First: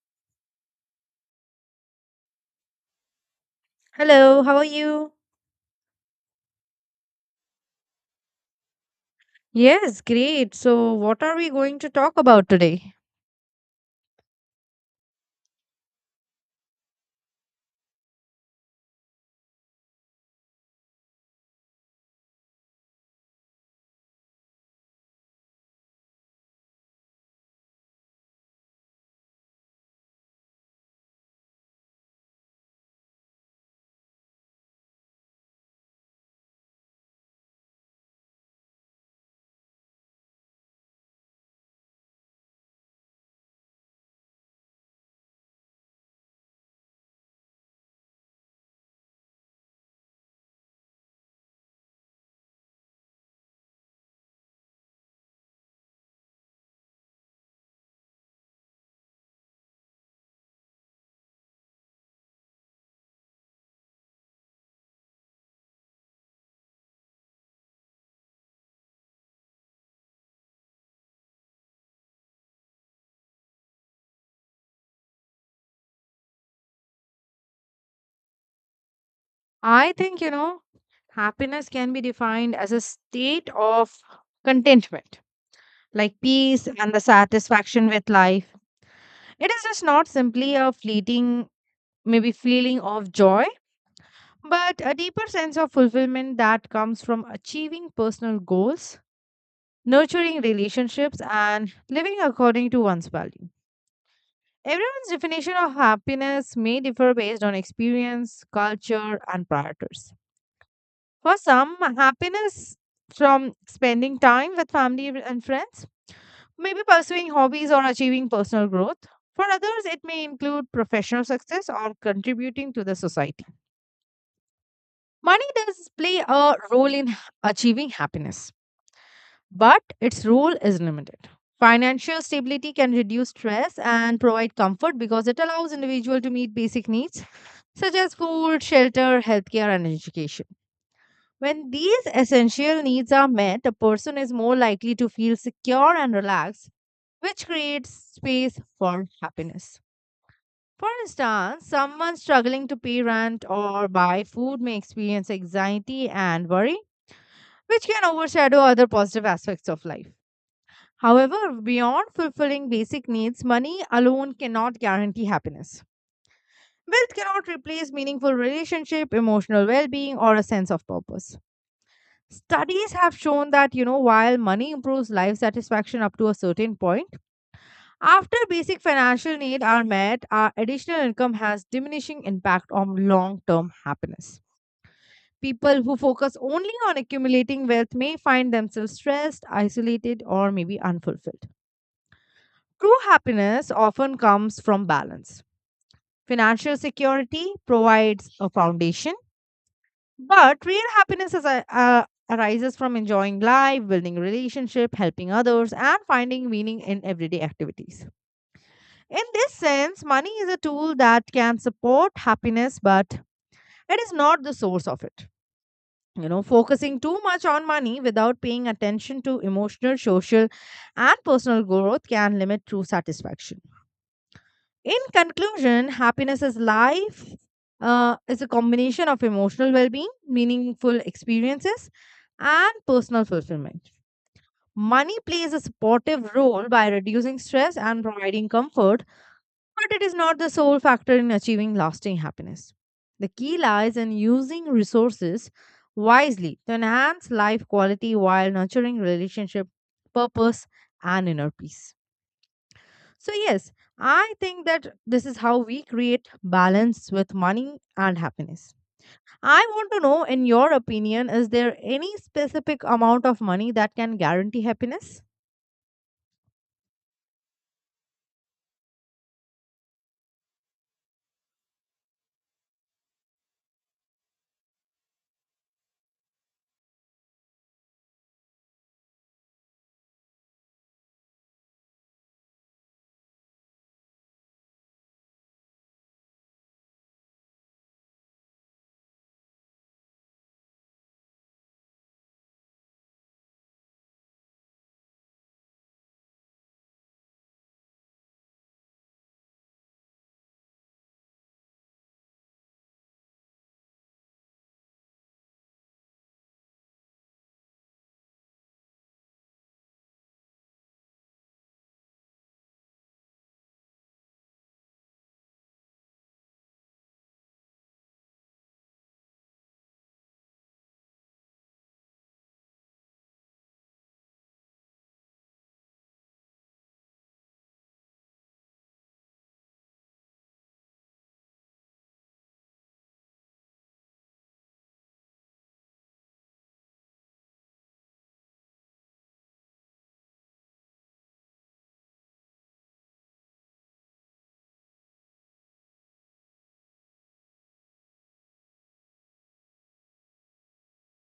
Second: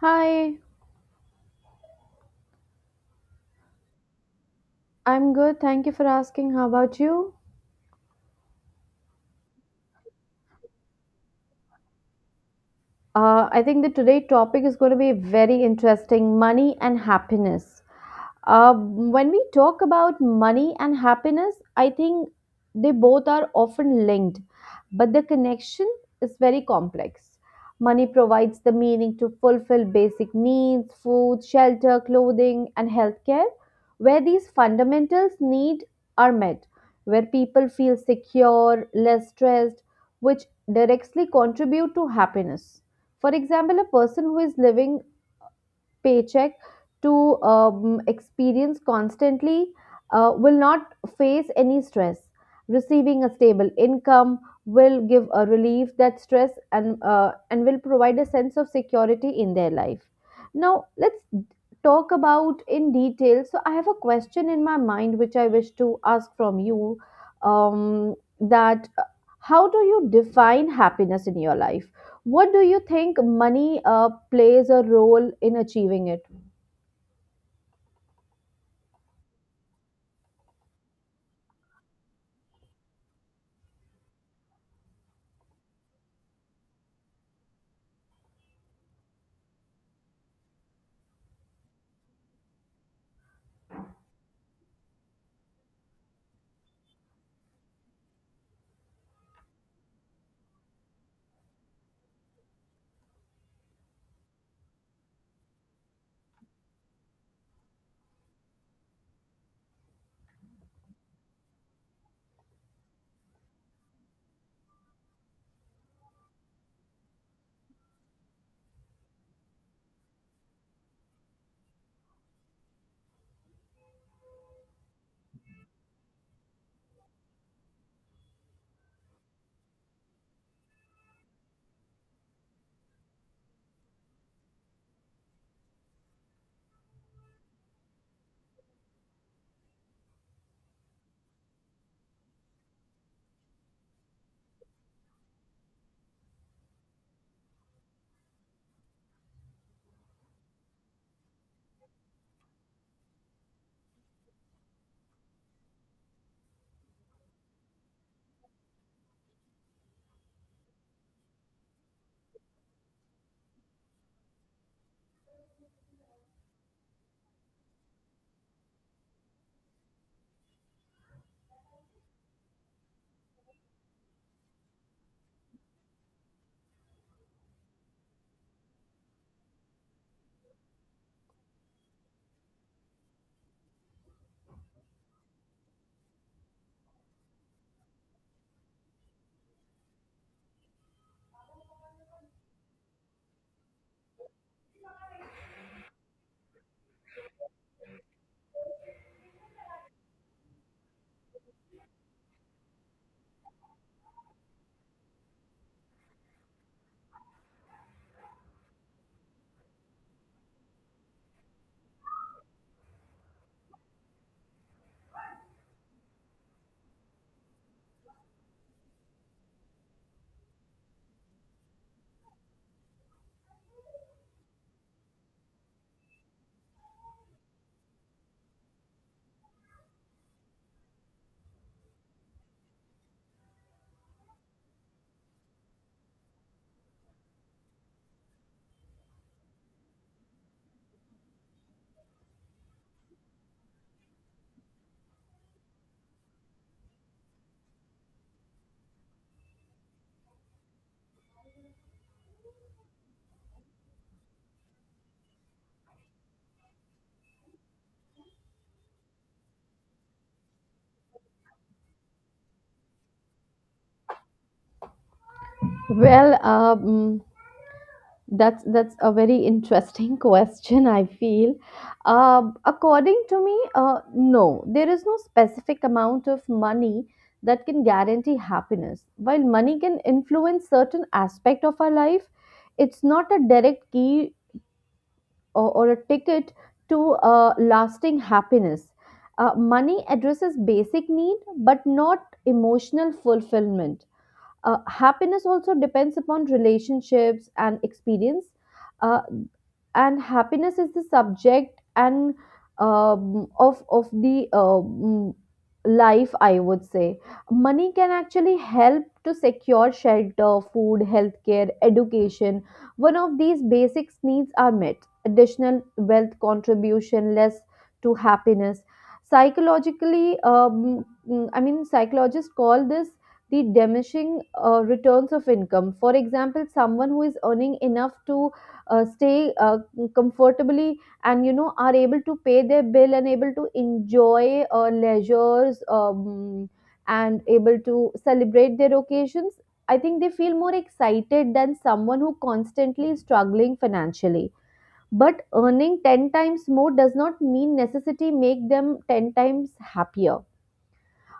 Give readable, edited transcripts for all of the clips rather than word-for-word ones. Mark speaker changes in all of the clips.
Speaker 1: Hi,
Speaker 2: Hello, how are you?
Speaker 1: I'm good. Thank you for asking. How about you?
Speaker 2: Yes, great. So, what are we going to talk about today?
Speaker 1: I think that today topic is going to be very interesting, money and happiness. When we talk about money and happiness, I think they both are often linked, but the connection is very complex. Money provides the meaning to fulfill basic needs, food, shelter, clothing, and healthcare. Where these fundamentals need are met, where people feel secure, less stressed, which directly contribute to happiness. For example, a person who is living paycheck to experience constantly will not face any stress. Receiving a stable income will give a relief that stress, and will provide a sense of security in their life. Now let's talk about in detail. So I have a question in my mind which I wish to ask from you. Um, that How do you define happiness in your life? What do you think money plays a role in achieving it?
Speaker 2: I think, happiness can be defined as a state of contentment, like peace and the satisfaction with life. It is just not simply a fleeting, maybe feeling of joy, but a deeper sense of fulfillment that comes from achieving personal goals, nurturing relationships, and living according to one's values. Everyone's definition of happiness may differ based on experience, culture, and priorities. For some, happiness from spending time with family and friends, maybe pursuing hobbies or achieving personal growth. For others, it may include professional success or contributing to the society. Money does play a role in achieving happiness, but its role is limited. Financial stability can reduce stress and provide comfort because it allows individual to meet basic needs such as food, shelter, healthcare, and education. When these essential needs are met, a person is more likely to feel secure and relaxed, which creates space for happiness. For instance, someone struggling to pay rent or buy food may experience anxiety and worry, which can overshadow other positive aspects of life. However, beyond fulfilling basic needs, money alone cannot guarantee happiness. Wealth cannot replace meaningful relationship, emotional well-being, or a sense of purpose. Studies have shown that, while money improves life satisfaction up to a certain point, after basic financial needs are met, our additional income has diminishing impact on long-term happiness. People who focus only on accumulating wealth may find themselves stressed, isolated, or maybe unfulfilled. True happiness often comes from balance. Financial security provides a foundation. But real happiness arises from enjoying life, building relationship, helping others, and finding meaning in everyday activities. In this sense, money is a tool that can support happiness, but it is not the source of it. You know, focusing too much on money without paying attention to emotional, social, and personal growth can limit true satisfaction. In conclusion, happiness is life. Is a combination of emotional well-being, meaningful experiences, and personal fulfillment. Money plays a supportive role by reducing stress and providing comfort, but it is not the sole factor in achieving lasting happiness. The key lies in using resources wisely to enhance life quality while nurturing relationship, purpose, and inner peace. So, yes, I think that this is how we create balance with money and happiness. I want to know, in your opinion, is there any specific amount of money that can guarantee happiness?
Speaker 1: Well, that's a very interesting question. I feel, according to me, no, there is no specific amount of money that can guarantee happiness. While money can influence certain aspect of our life, it's not a direct key or a ticket to a lasting happiness. Money addresses basic need but not emotional fulfillment. Happiness also depends upon relationships and experience. Uh, and happiness is the subject and of the life I would say money can actually help to secure shelter, food, healthcare, education. One of these basic needs are met, additional wealth contribution less to happiness psychologically. I mean psychologists call this the diminishing returns of income. For example, someone who is earning enough to stay comfortably and you know are able to pay their bill and able to enjoy leisures and able to celebrate their occasions. I think they feel more excited than someone who constantly is struggling financially. But earning 10 times more does not mean necessity make them 10 times happier.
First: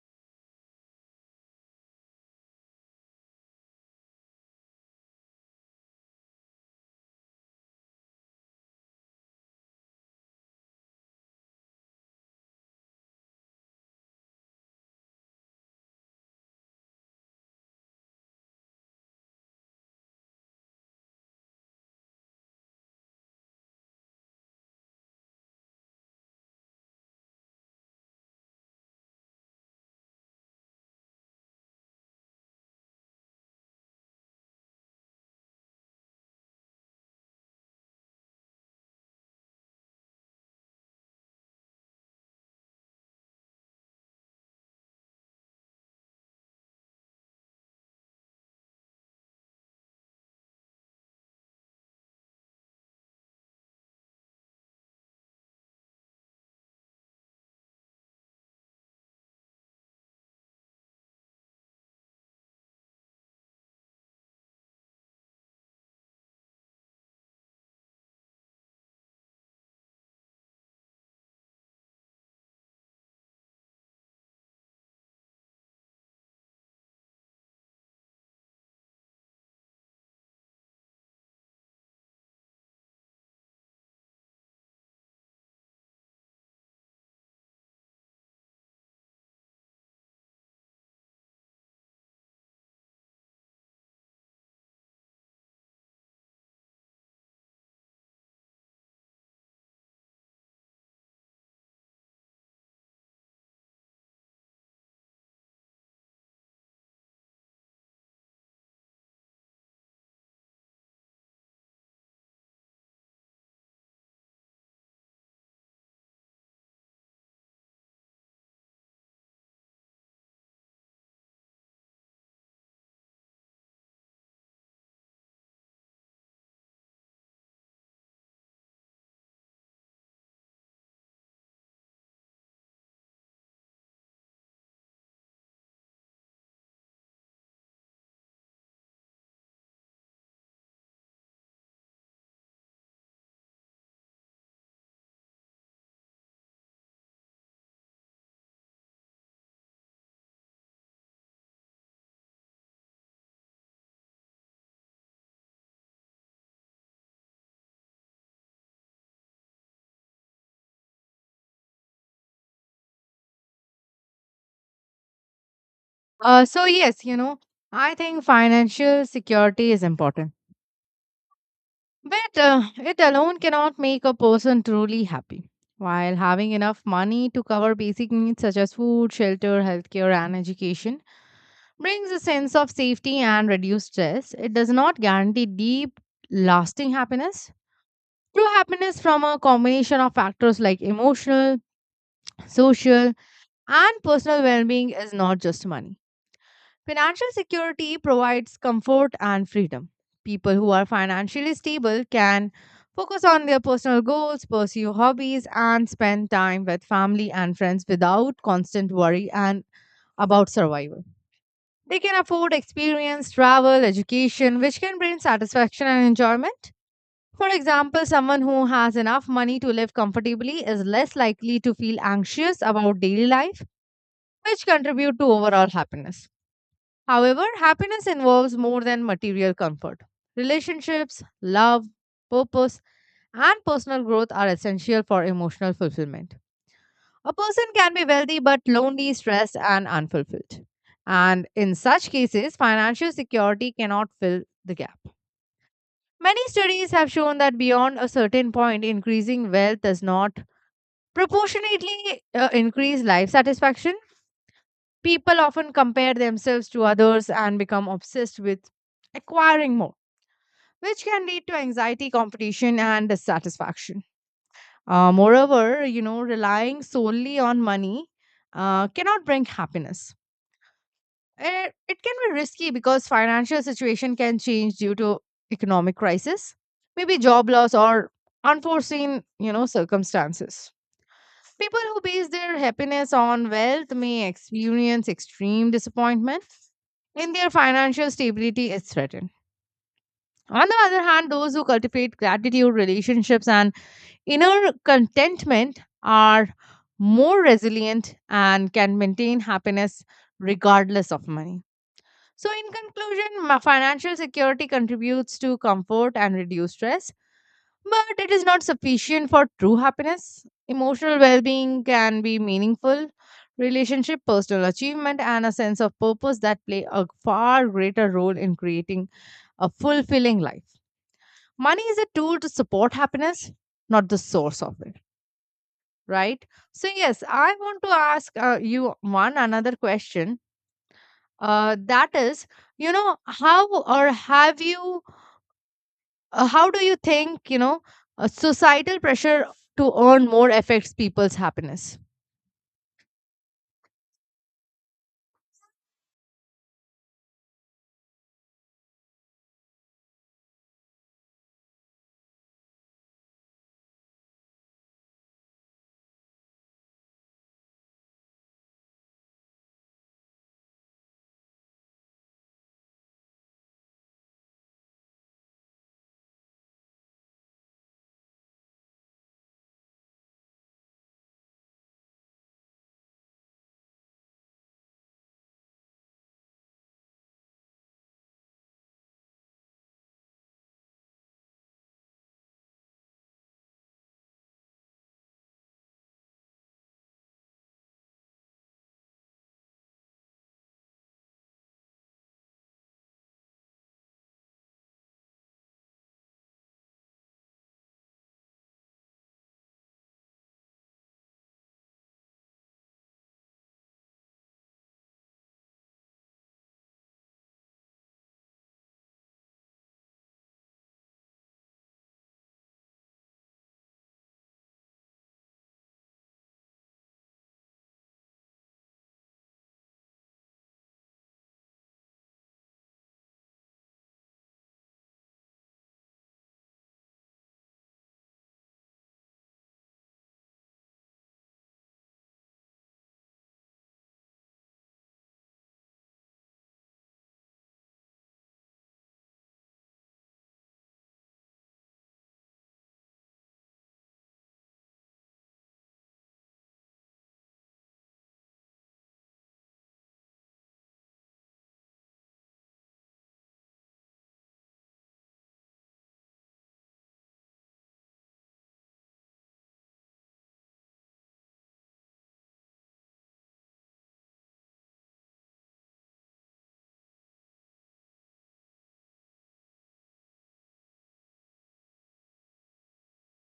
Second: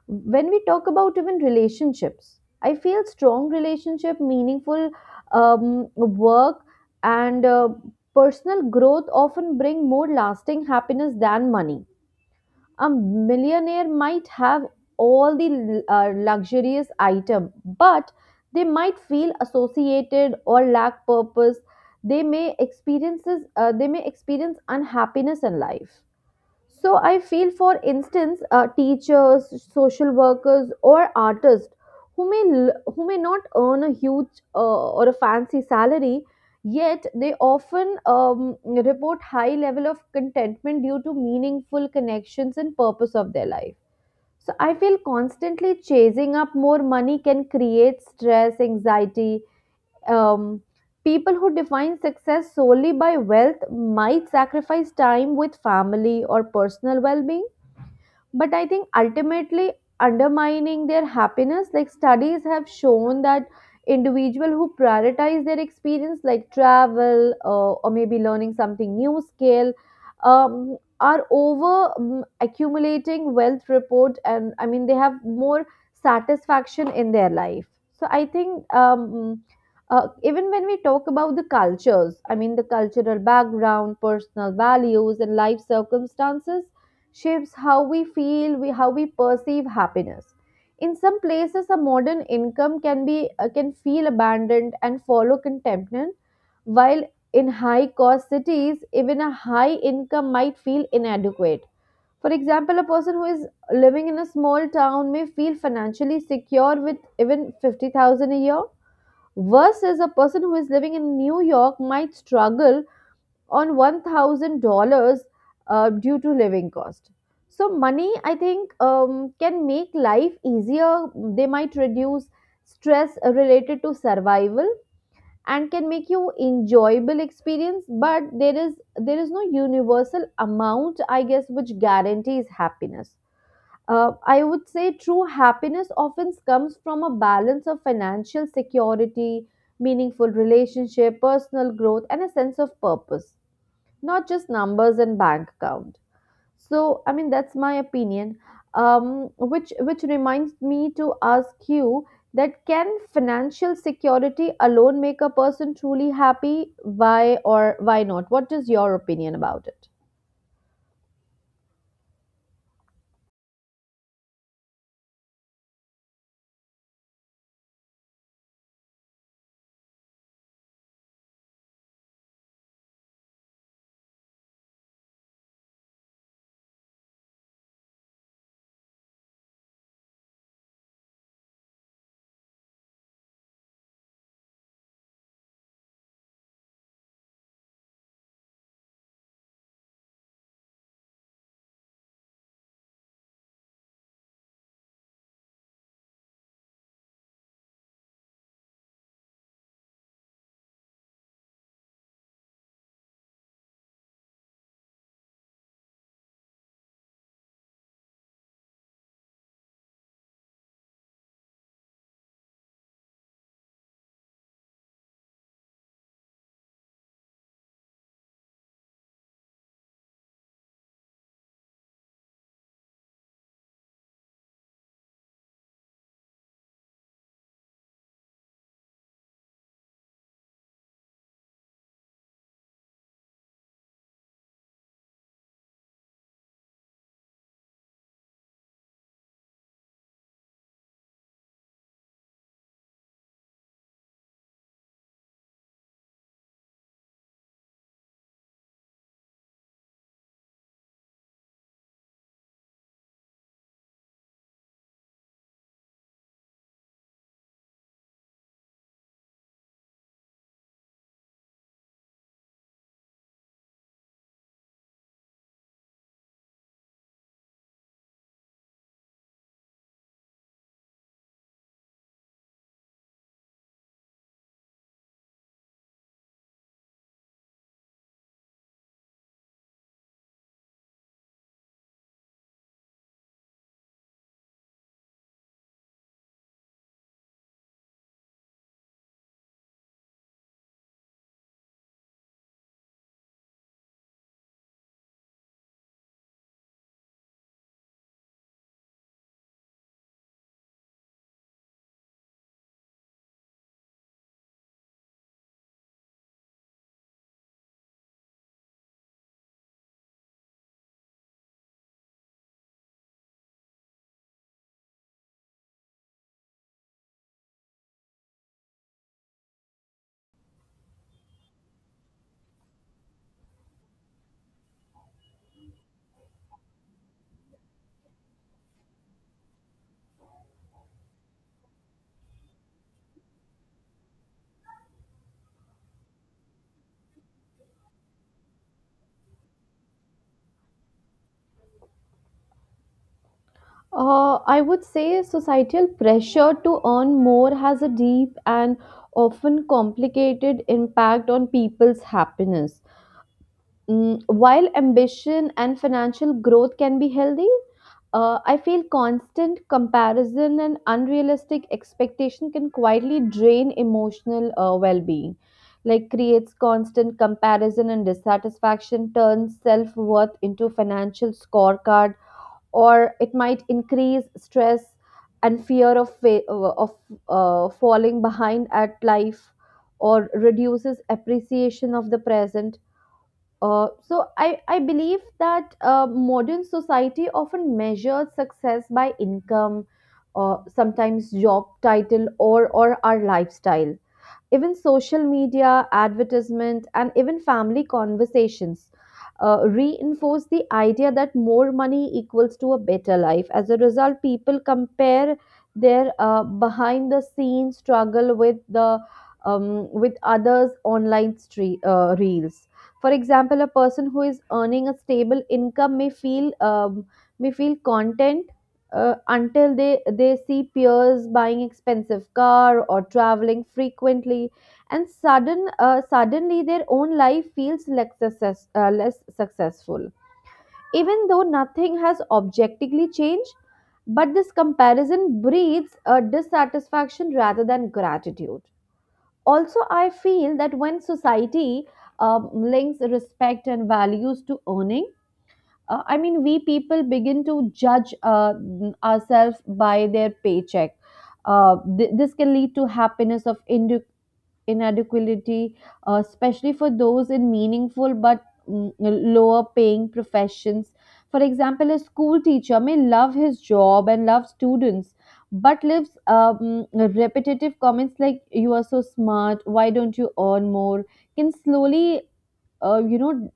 Speaker 1: When we talk about even relationships, I feel strong relationship meaningful um, work and personal growth often bring more lasting happiness than money. A millionaire might have all the luxurious item, but they might feel associated or lack purpose. They may experience unhappiness in life. So I feel, for instance, teachers, social workers, or artists who may not earn a huge or a fancy salary, yet they often report high level of contentment due to meaningful connections and purpose of their life. So I feel constantly chasing up more money can create stress, anxiety, um, people who define success solely by wealth might sacrifice time with family or personal well being, but I think ultimately undermining their happiness. Like studies have shown that individual who prioritize their experience like travel or maybe learning something new skill are over accumulating wealth report, and I mean they have more satisfaction in their life. So I think Even when we talk about the cultures, I mean the cultural background, personal values, and life circumstances shapes how we feel, we how we perceive happiness. In some places, a modern income can be can feel abandoned and follow contentment, while in high-cost cities, even a high income might feel inadequate. For example, a person who is living in a small town may feel financially secure with even 50,000 a year, versus a person who is living in New York might struggle on $1,000 due to living cost. So money, I think, can make life easier. They might reduce stress related to survival and can make you enjoyable experience. But there is no universal amount, I guess, which guarantees happiness. I would say true happiness often comes from a balance of financial security, meaningful relationship, personal growth, and a sense of purpose, not just numbers and bank account. So i mean that's my opinion, which reminds me to ask you that can financial security alone make a person truly happy, why or why not, what is your opinion about it?
Speaker 2: So, yes, you know, I think financial security is important, but it alone cannot make a person truly happy. While having enough money to cover basic needs such as food, shelter, healthcare, and education, brings a sense of safety and reduced stress. It does not guarantee deep, lasting happiness. True happiness from a combination of factors like emotional, social, and personal well being is not just money. Financial security provides comfort and freedom. People who are financially stable can focus on their personal goals, pursue hobbies, and spend time with family and friends without constant worry and about survival. They can afford experience, travel, education, which can bring satisfaction and enjoyment. For example, someone who has enough money to live comfortably is less likely to feel anxious about daily life, which contribute to overall happiness. However, happiness involves more than material comfort. Relationships, love, purpose, and personal growth are essential for emotional fulfillment. A person can be wealthy but lonely, stressed, and unfulfilled. And in such cases, financial security cannot fill the gap. Many studies have shown that beyond a certain point, increasing wealth does not proportionately increase life satisfaction. People often compare themselves to others and become obsessed with acquiring more, which can lead to anxiety, competition, and dissatisfaction. Moreover, you know, relying solely on money cannot bring happiness. It can be risky because financial situation can change due to economic crisis, maybe job loss or unforeseen, you know, circumstances. People who base their happiness on wealth may experience extreme disappointment in their financial stability is threatened. On the other hand, those who cultivate gratitude, relationships, and inner contentment are more resilient and can maintain happiness regardless of money. So, in conclusion, financial security contributes to comfort and reduced stress, but it is not sufficient for true happiness. Emotional well being can be meaningful, relationship, personal achievement, and a sense of purpose that play a far greater role in creating a fulfilling life. Money is a tool to support happiness, not the source of it, right? So, yes, I want to ask you one another question. That is, you know, how do you think, you know, societal pressure to earn more affects people's happiness?
Speaker 1: I would say societal pressure to earn more has a deep and often complicated impact on people's happiness. Mm, while ambition and financial growth can be healthy, I feel constant comparison and unrealistic expectation can quietly drain emotional well being. Like, creates constant comparison and dissatisfaction, turns self worth into financial scorecard, or it might increase stress and fear of, fa- of falling behind at life, or reduces appreciation of the present. So I believe that modern society often measures success by income, sometimes job title or our lifestyle. Even social media, advertisement, and even family conversations reinforce the idea that more money equals to a better life. As a result, people compare their behind the scenes struggle with the with others' online reels. For example, a person who is earning a stable income may feel content until they see peers buying expensive car or traveling frequently, and suddenly their own life feels less successful, even though nothing has objectively changed. But this comparison breeds a dissatisfaction rather than gratitude. Also I feel that when society links respect and values to earning, I mean we people begin to judge ourselves by their paycheck. This can lead to happiness of individuals inadequality, especially for those in meaningful but mm, lower paying professions. For example, a school teacher may love his job and love students, but lives repetitive comments like "you are so smart," "why don't you earn more" can slowly uh, you know,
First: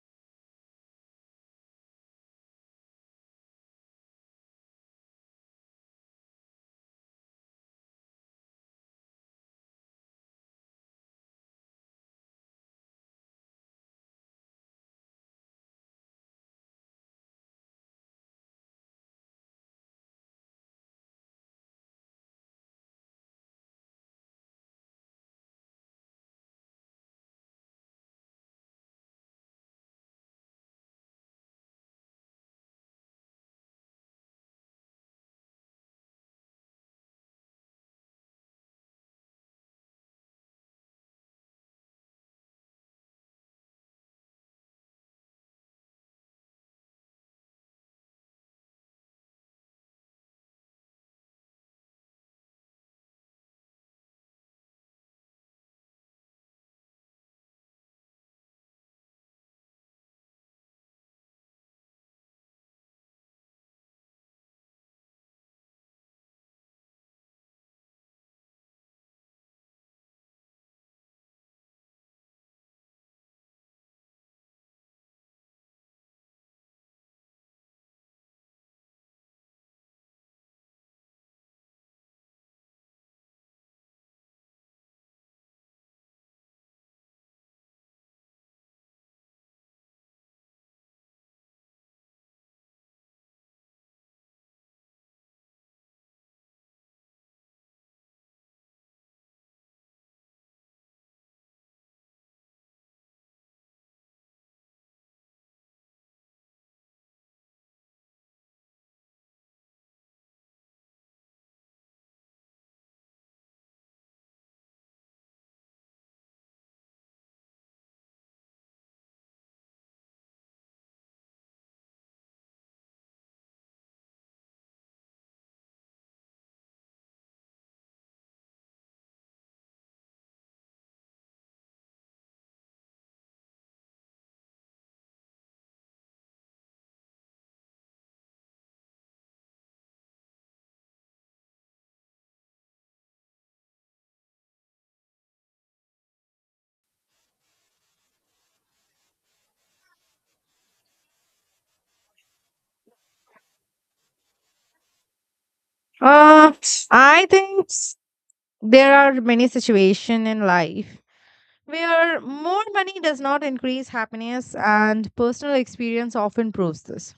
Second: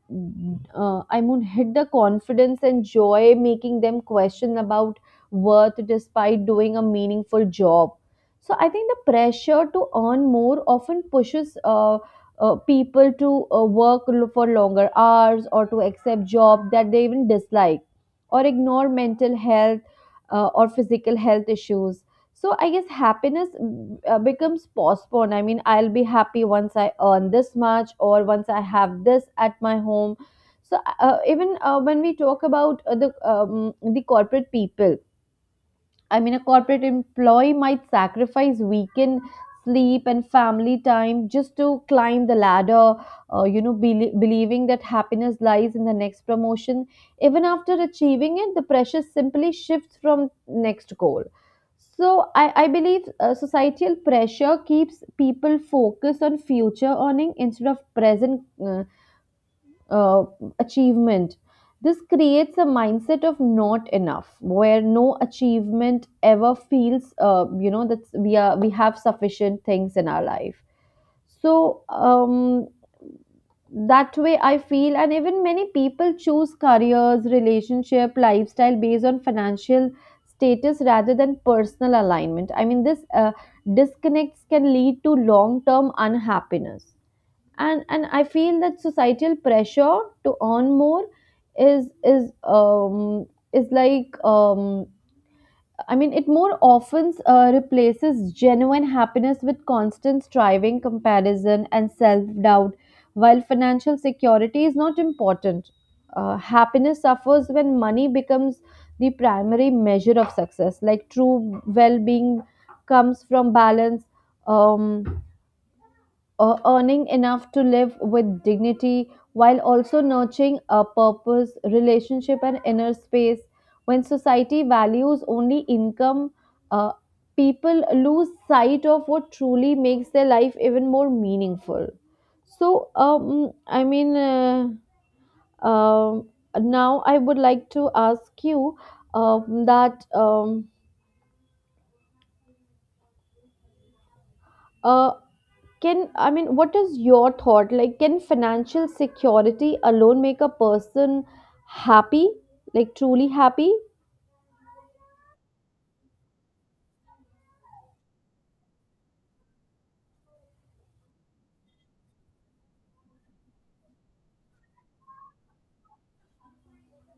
Speaker 1: hit the confidence and joy, making them question about worth despite doing a meaningful job. So I think the pressure to earn more often pushes people to for longer hours or to accept jobs that they even dislike or ignore mental health or physical health issues. So I guess happiness becomes postponed. I mean, I'll be happy once I earn this much or once I have this at my home. So even when we talk about the corporate people, I mean, a corporate employee might sacrifice weekend sleep and family time just to climb the ladder, you know, believing that happiness lies in the next promotion. Even after achieving it, the pressure simply shifts from next goal. So I believe societal pressure keeps people focused on future earning instead of present uh, achievement. This creates a mindset of not enough, where no achievement ever feels, you know, that we have sufficient things in our life. So um, that way, I feel, and even many people choose careers, relationship, lifestyle based on financial status rather than personal alignment. I mean, this disconnects can lead to long term unhappiness. And I feel that societal pressure to earn more is is um is like I mean it more often replaces genuine happiness with constant striving, comparison, and self doubt. While financial security is not important, happiness suffers when money becomes the primary measure of success. Like true well being comes from balance, um earning enough to live with dignity while also nurturing a purpose, relationship, and inner space. When society values only income, uh, people lose sight of what truly makes their life even more meaningful. So, um, I mean, uh, um Now I would like to ask you that uh, Can I mean, what is your thought? Like, can financial security alone make a person happy, like truly happy?
Speaker 2: Uh, I think there are many situations in life where more money does not increase happiness, and personal experience often proves this.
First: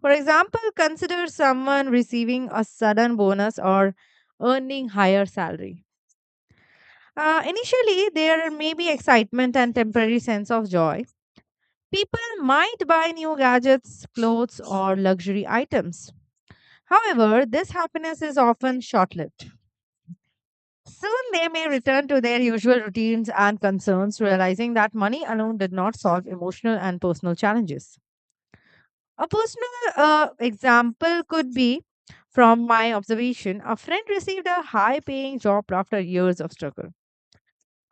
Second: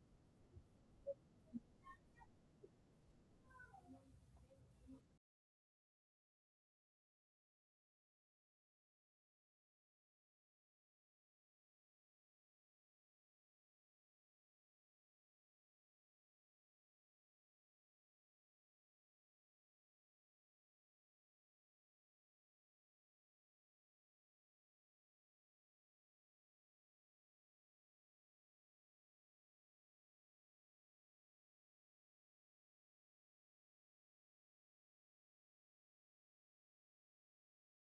Speaker 2: For example, consider someone receiving a sudden bonus or earning higher salary. Initially, there may be excitement and temporary sense of joy. People might buy new gadgets, clothes, or luxury items. However, this happiness is often short lived. Soon they may return to their usual routines and concerns, realizing that money alone did not solve emotional and personal challenges. A personal example could be from my observation a friend received a high paying job after years of struggle.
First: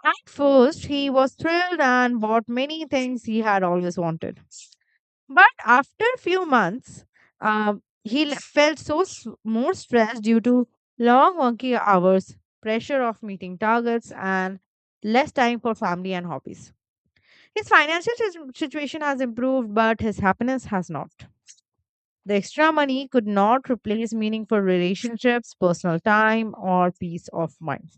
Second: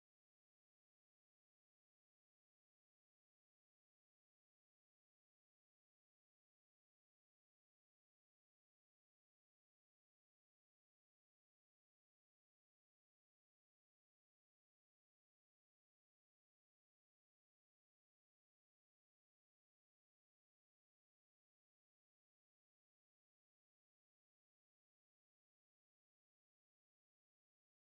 Speaker 2: At first, he was thrilled and bought many things he had always wanted. But after few months, uh, he felt more stressed due to long working hours, pressure of meeting targets, and less time for family and hobbies. His financial situation has improved, but his happiness has not. The extra money could not replace meaningful relationships, personal time, or peace of mind.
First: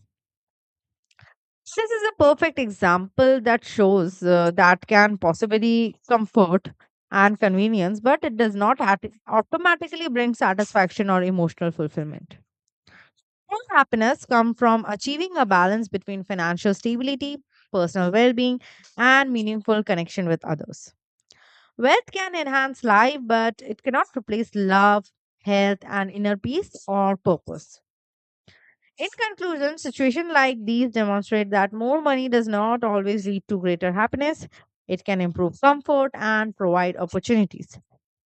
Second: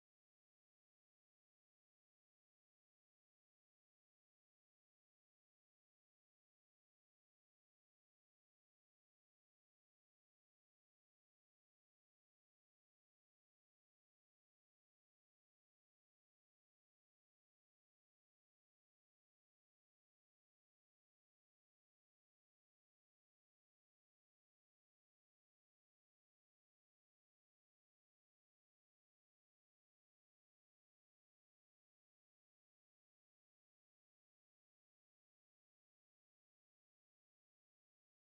Speaker 2: This is a perfect example that shows that can possibly comfort and convenience, but it does not automatically bring satisfaction or emotional fulfillment. True happiness comes from achieving a balance between financial stability, personal well being, and meaningful connection with others. Wealth can enhance life, but it cannot replace love, health, and inner peace or purpose. In conclusion, situations like these demonstrate that more money does not always lead to greater happiness. It can improve comfort and provide opportunities.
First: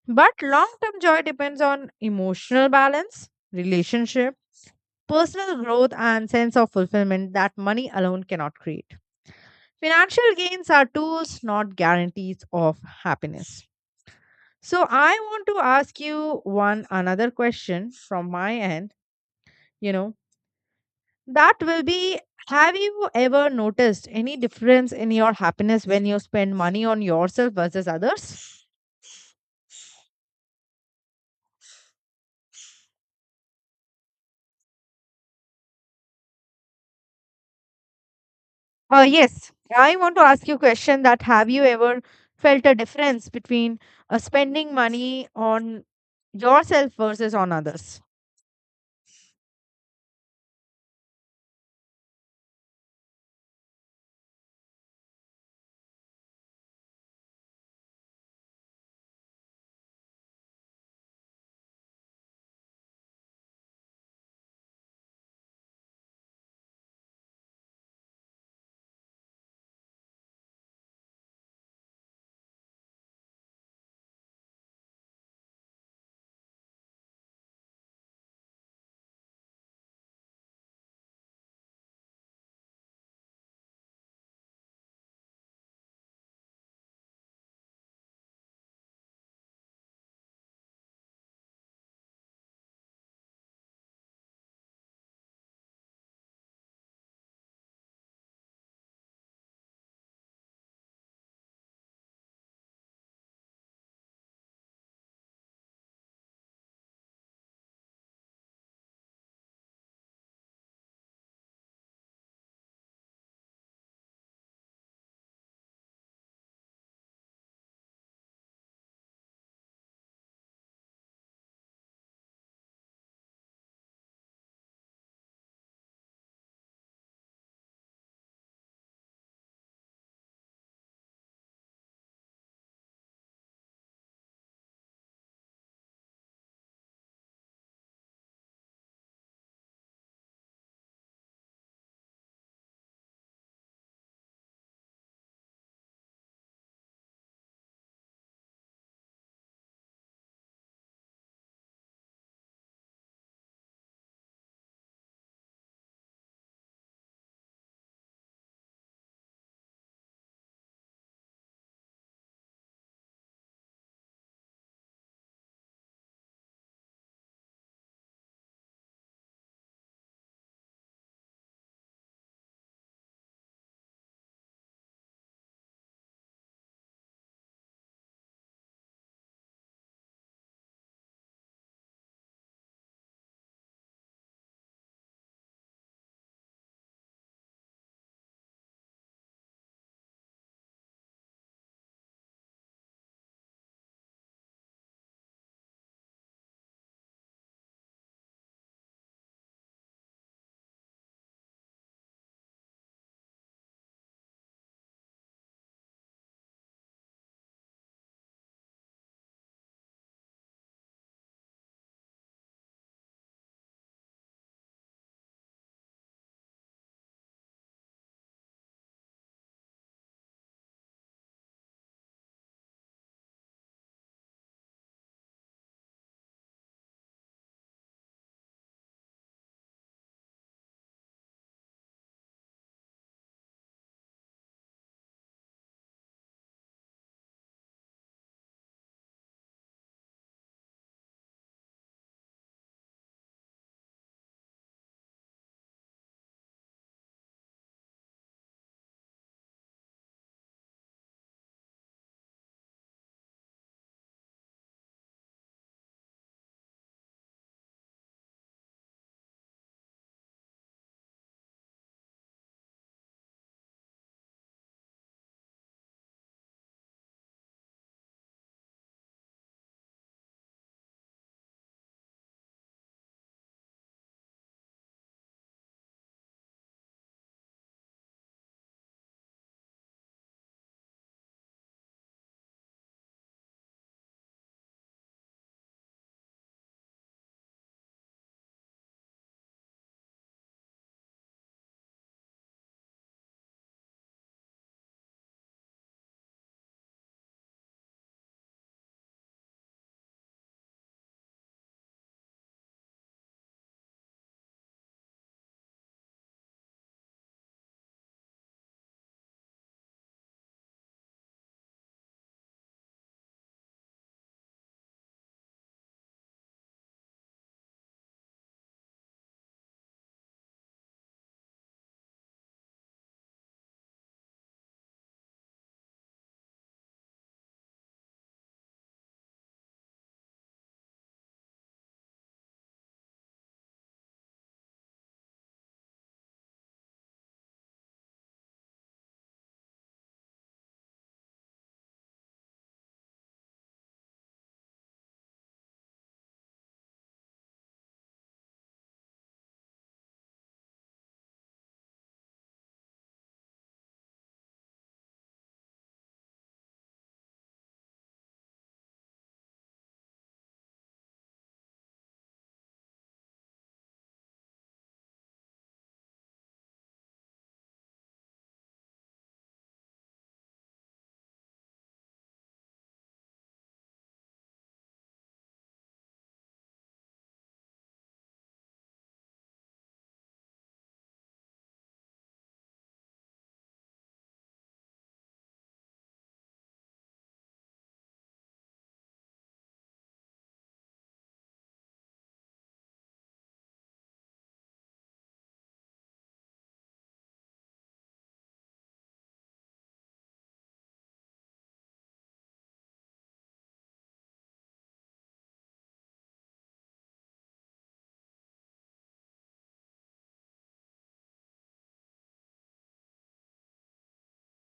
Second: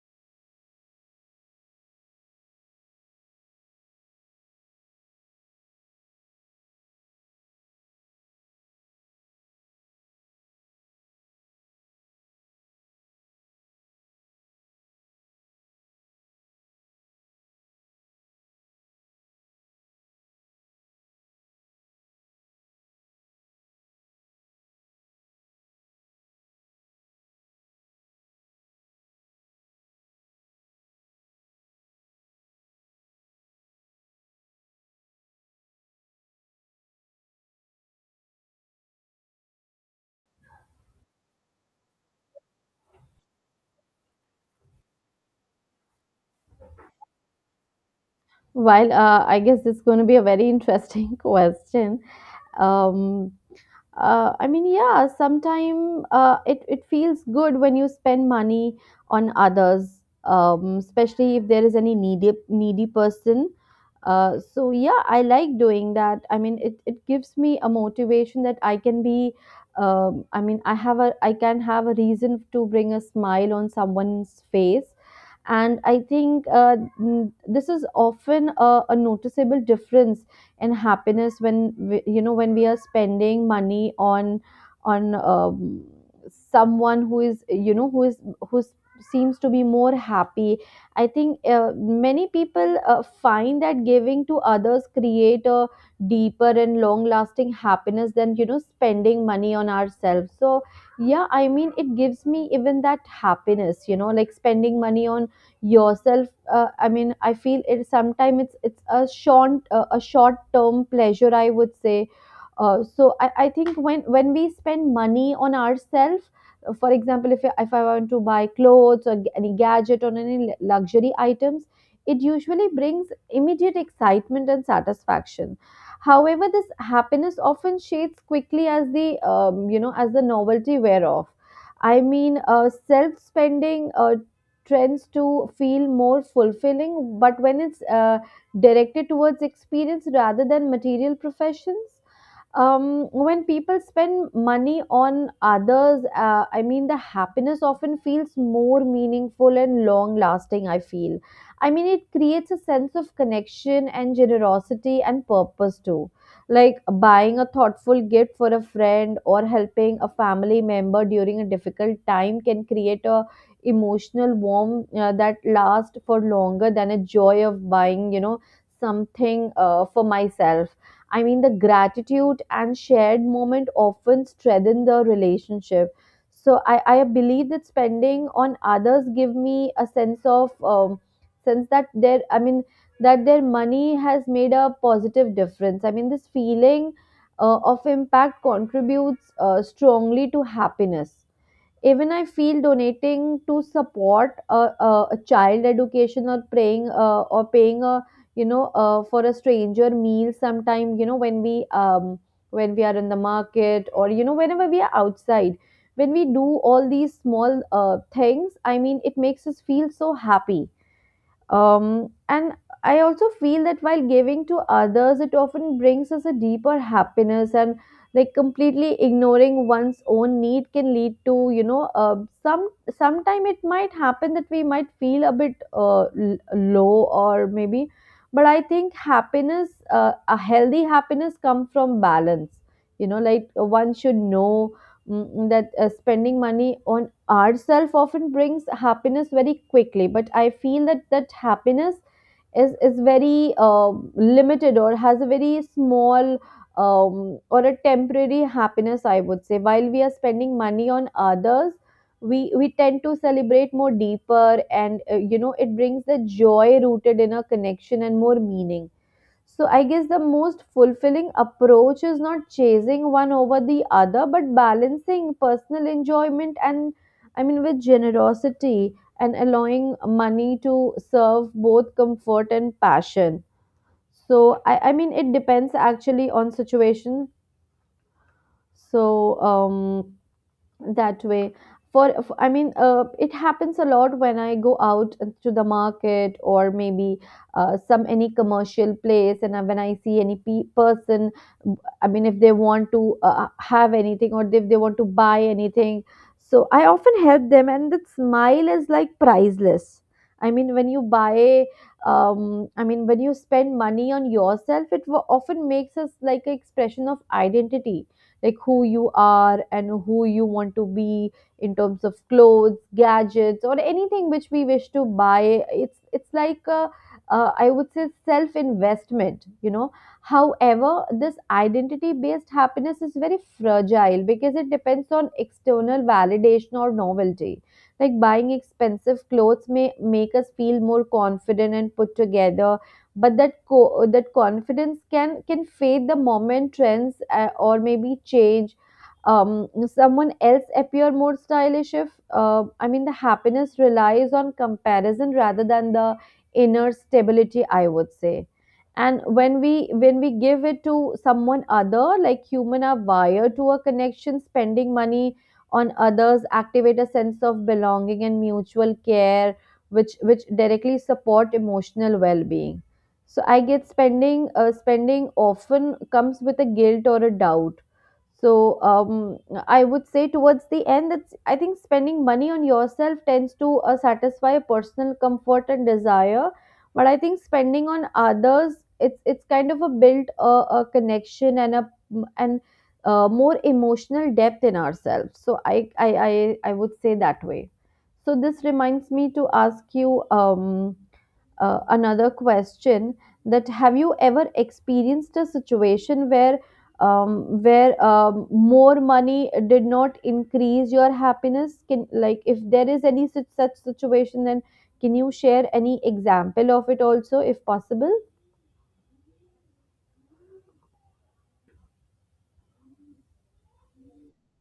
Speaker 2: But long term joy depends on emotional balance, relationship, personal growth, and sense of fulfillment that money alone cannot create. Financial gains are tools, not guarantees of happiness. So, I want to ask you one another question from my end. You know, that will be, have you ever noticed any difference in your happiness when you spend money on yourself versus others? Yes, I want to ask you a question that have you ever felt a difference between spending money on yourself versus on others?
Speaker 1: While I guess this is going to be a very interesting question. Um, yeah, sometimes it feels good when you spend money on others, especially if there is any needy needy person. So yeah, I like doing that. I mean, it gives me a motivation that I can be. I mean, I have a I can have a reason to bring a smile on someone's face, and I think this is often a noticeable difference in happiness when we, you know when we are spending money on on um, someone who is, you know, who is, who seems to be more happy. I think many people find that giving to others create a deeper and long lasting happiness than, you know, spending money on ourselves. So yeah, I mean it gives me even that happiness, you know, like spending money on yourself. I mean, I feel it sometimes, it's a short term pleasure, I would say. So I think when we spend money on ourselves. For example, if I want to buy clothes or any gadget or any luxury items, it usually brings immediate excitement and satisfaction. However, this happiness often shades quickly as the you know as the novelty wear off. I mean, self spending trends to feel more fulfilling, but when it's directed towards experience rather than material professions. When people spend money on others, I mean, the happiness often feels more meaningful and long lasting, I feel. I mean, it creates a sense of connection and generosity and purpose too. Like buying a thoughtful gift for a friend or helping a family member during a difficult time can create a emotional warmth that lasts for longer than a joy of buying, you know, something for myself. I mean, the gratitude and shared moment often strengthen the relationship. So I believe that spending on others give me a sense of sense that their, I mean, that their money has made a positive difference. I mean, this feeling of impact contributes strongly to happiness. Even I feel donating to support a child education or praying or paying a, you know, for a stranger meal sometime, you know, when we are in the market, or, you know, whenever we are outside, when we do all these small things, I mean it makes us feel so happy. And I also feel that while giving to others, it often brings us a deeper happiness, and like completely ignoring one's own need can lead to, you know, some sometime it might happen that we might feel a bit low, or maybe, but I think happiness, a healthy happiness, comes from balance. You know, like one should know that spending money on ourself often brings happiness very quickly, but I feel that that happiness is very limited, or has a very small or a temporary happiness, I would say. While we are spending money on others, we tend to celebrate more deeper, and, you know, it brings the joy rooted in a connection and more meaning. So I guess the most fulfilling approach is not chasing one over the other, but balancing personal enjoyment and, I mean, with generosity and allowing money to serve both comfort and passion. So I mean it depends actually on situation. So that way for I mean, it happens a lot when I go out to the market, or maybe some any commercial place, and when I see any person, I mean if they want to have anything, or if they want to buy anything, so I often help them, and that smile is like priceless. I mean when you buy I mean when you spend money on yourself, it often makes us like an expression of identity, like who you are and who you want to be in terms of clothes, gadgets, or anything which we wish to buy. It's like a, I would say self investment, you know. However, this identity based happiness is very fragile because it depends on external validation or novelty. Like buying expensive clothes may make us feel more confident and put together, but that confidence can fade the moment trends or maybe change. Someone else appear more stylish. If I mean, the happiness relies on comparison rather than the inner stability, I would say. And when we give it to someone other, like human are wired to a connection. Spending money on others activate a sense of belonging and mutual care, which directly support emotional well-being. So I get spending often comes with a guilt or a doubt. So um, I would say towards the end that I think spending money on yourself tends to satisfy personal comfort and desire, but I think spending on others, it's kind of a built a connection, and more emotional depth in ourselves. So I would say that way. So this reminds me to ask you. Another question, that have you ever experienced a situation where, where more money did not increase your happiness? Can, like, if there is any such situation, then can you share any example of it also, if possible?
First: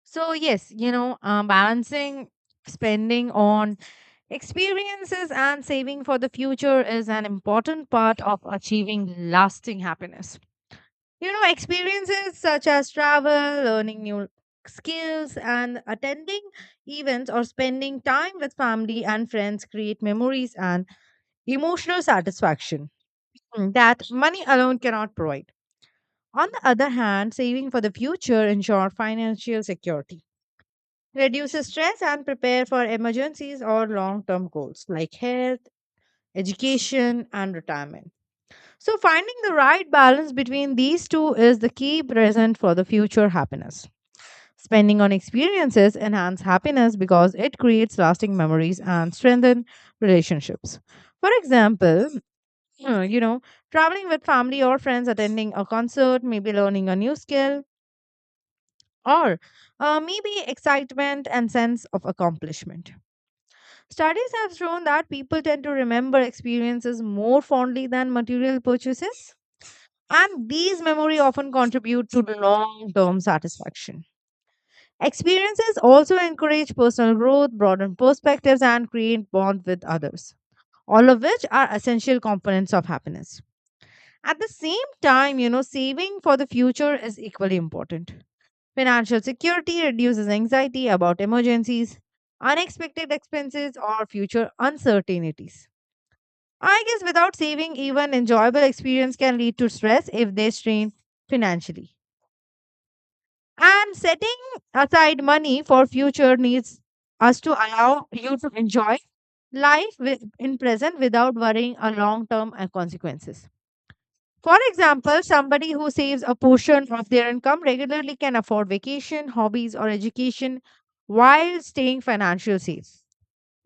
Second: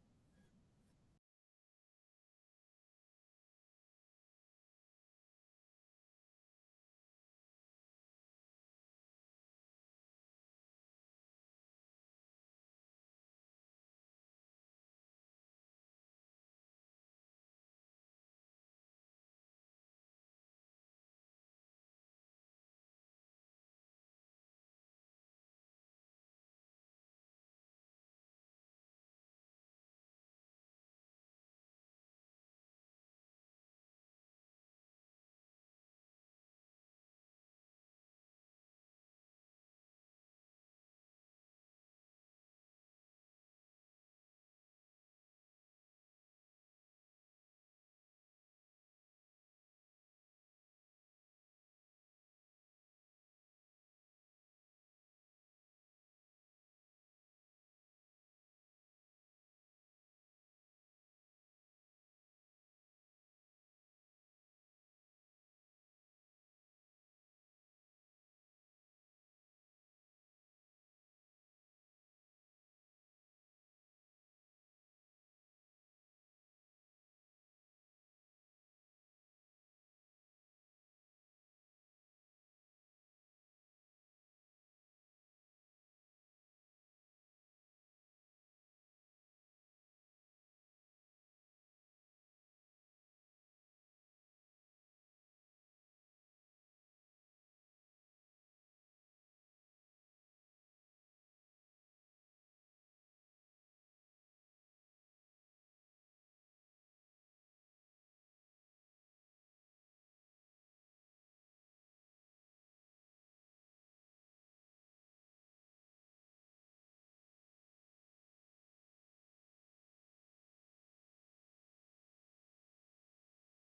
Speaker 2: So, yes, you know, balancing spending on experiences and saving for the future is an important part of achieving lasting happiness. You know, experiences such as travel, learning new skills, and attending events or spending time with family and friends create memories and emotional satisfaction that money alone cannot provide. On the other hand, saving for the future ensures financial security, reduces stress, and prepare for emergencies or long term goals like health, education, and retirement. So, finding the right balance between these two is the key present for the future happiness. Spending on experiences enhance happiness because it creates lasting memories and strengthen relationships. For example, you know, traveling with family or friends, attending a concert, maybe learning a new skill, or maybe excitement and sense of accomplishment. Studies have shown that people tend to remember experiences more fondly than material purchases, and these memory often contribute to long-term satisfaction. Experiences also encourage personal growth, broaden perspectives, and create bond with others, all of which are essential components of happiness. At the same time, you know, saving for the future is equally important. Financial security reduces anxiety about emergencies, unexpected expenses, or future uncertainties. I guess without saving, even enjoyable experience can lead to stress if they strain financially. And setting aside money for future needs us to allow you to enjoy life with, in present without worrying a long term consequences. For example, somebody who saves a portion of their income regularly can afford vacation, hobbies, or education while staying financially safe.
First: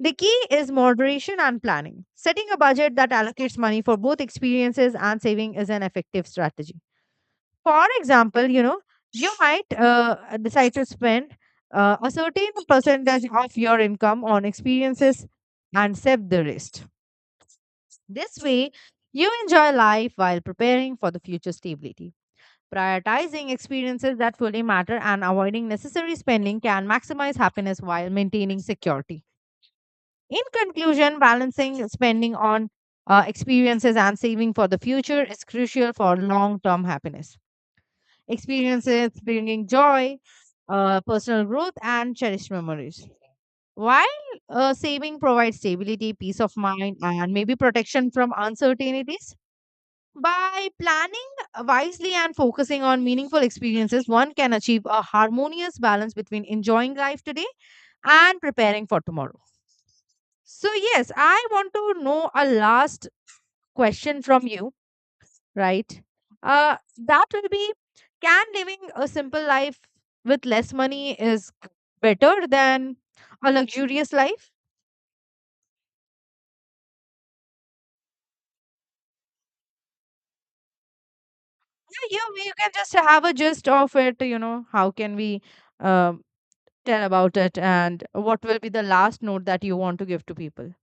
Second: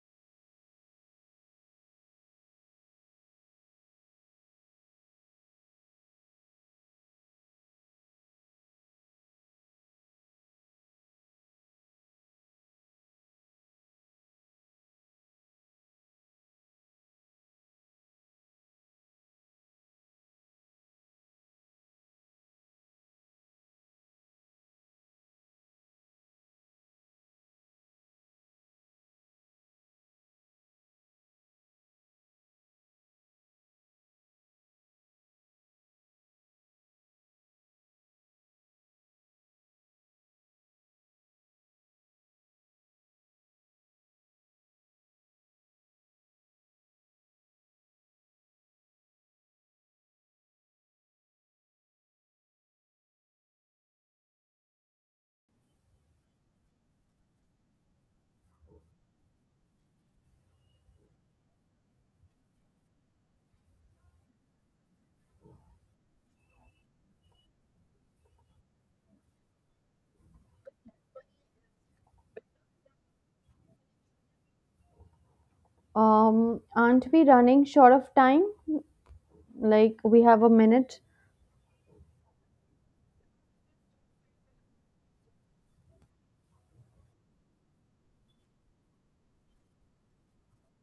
Speaker 2: The key is moderation and planning. Setting a budget that allocates money for both experiences and saving is an effective strategy. For example, you know, you might decide to spend a certain percentage of your income on experiences and save the rest. This way, you enjoy life while preparing for the future stability. Prioritizing experiences that fully matter and avoiding necessary spending can maximize happiness while maintaining security. In conclusion, balancing spending on experiences and saving for the future is crucial for long term happiness experiences bringing joy, personal growth, and cherished memories. While saving provides stability, peace of mind, and maybe protection from uncertainties, by planning wisely and focusing on meaningful experiences, one can achieve a harmonious balance between enjoying life today and preparing for tomorrow. So, yes, I want to know a last question from you, right? That will be, can living a simple life with less money is better than a luxurious life?
Speaker 1: Aren't we running short of time? Like we have a minute.
Speaker 2: Yeah, you can just have a gist of it, you know, how can we um, tell about it and what will be the last note that you want to give to people?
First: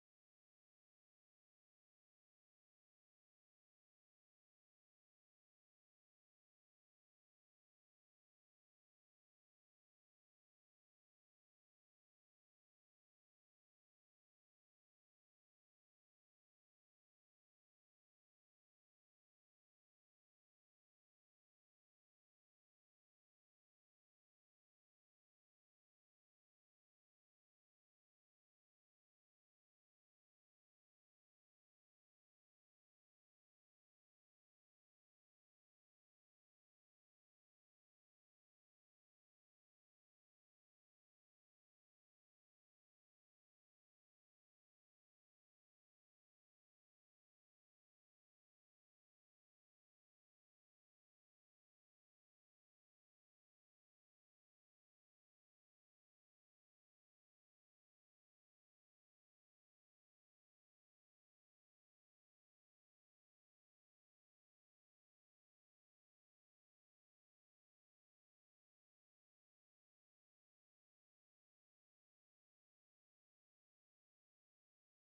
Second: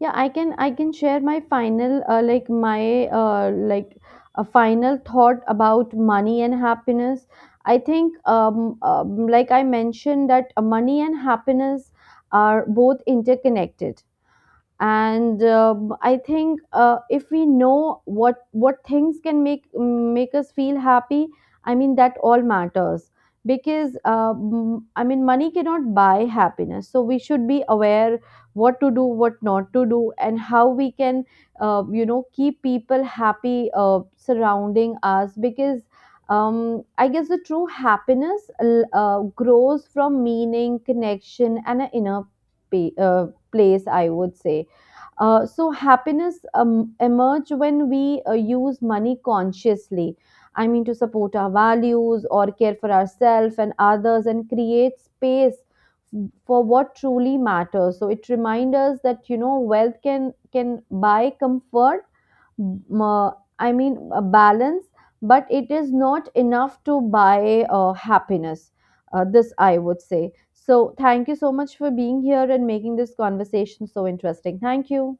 Speaker 1: Yeah, I can share my final like my like a final thought about money and happiness. I think um, um like I mentioned that, money and happiness are both interconnected, and I think if we know what things can make us feel happy, I mean that all matters. Because, I mean, money cannot buy happiness, so we should be aware what to do, what not to do, and how we can, you know, keep people happy surrounding us. Because, I guess the true happiness grows from meaning, connection, and an inner pa- uh, place, I would say. So happiness emerge when we use money consciously. I mean, to support our values or care for ourselves and others, and create space for what truly matters. So it reminds us that, you know, wealth can buy comfort, m- uh, I mean a balance, but it is not enough to buy happiness. This I would say. So thank you so much for being here and making this conversation so interesting. Thank you.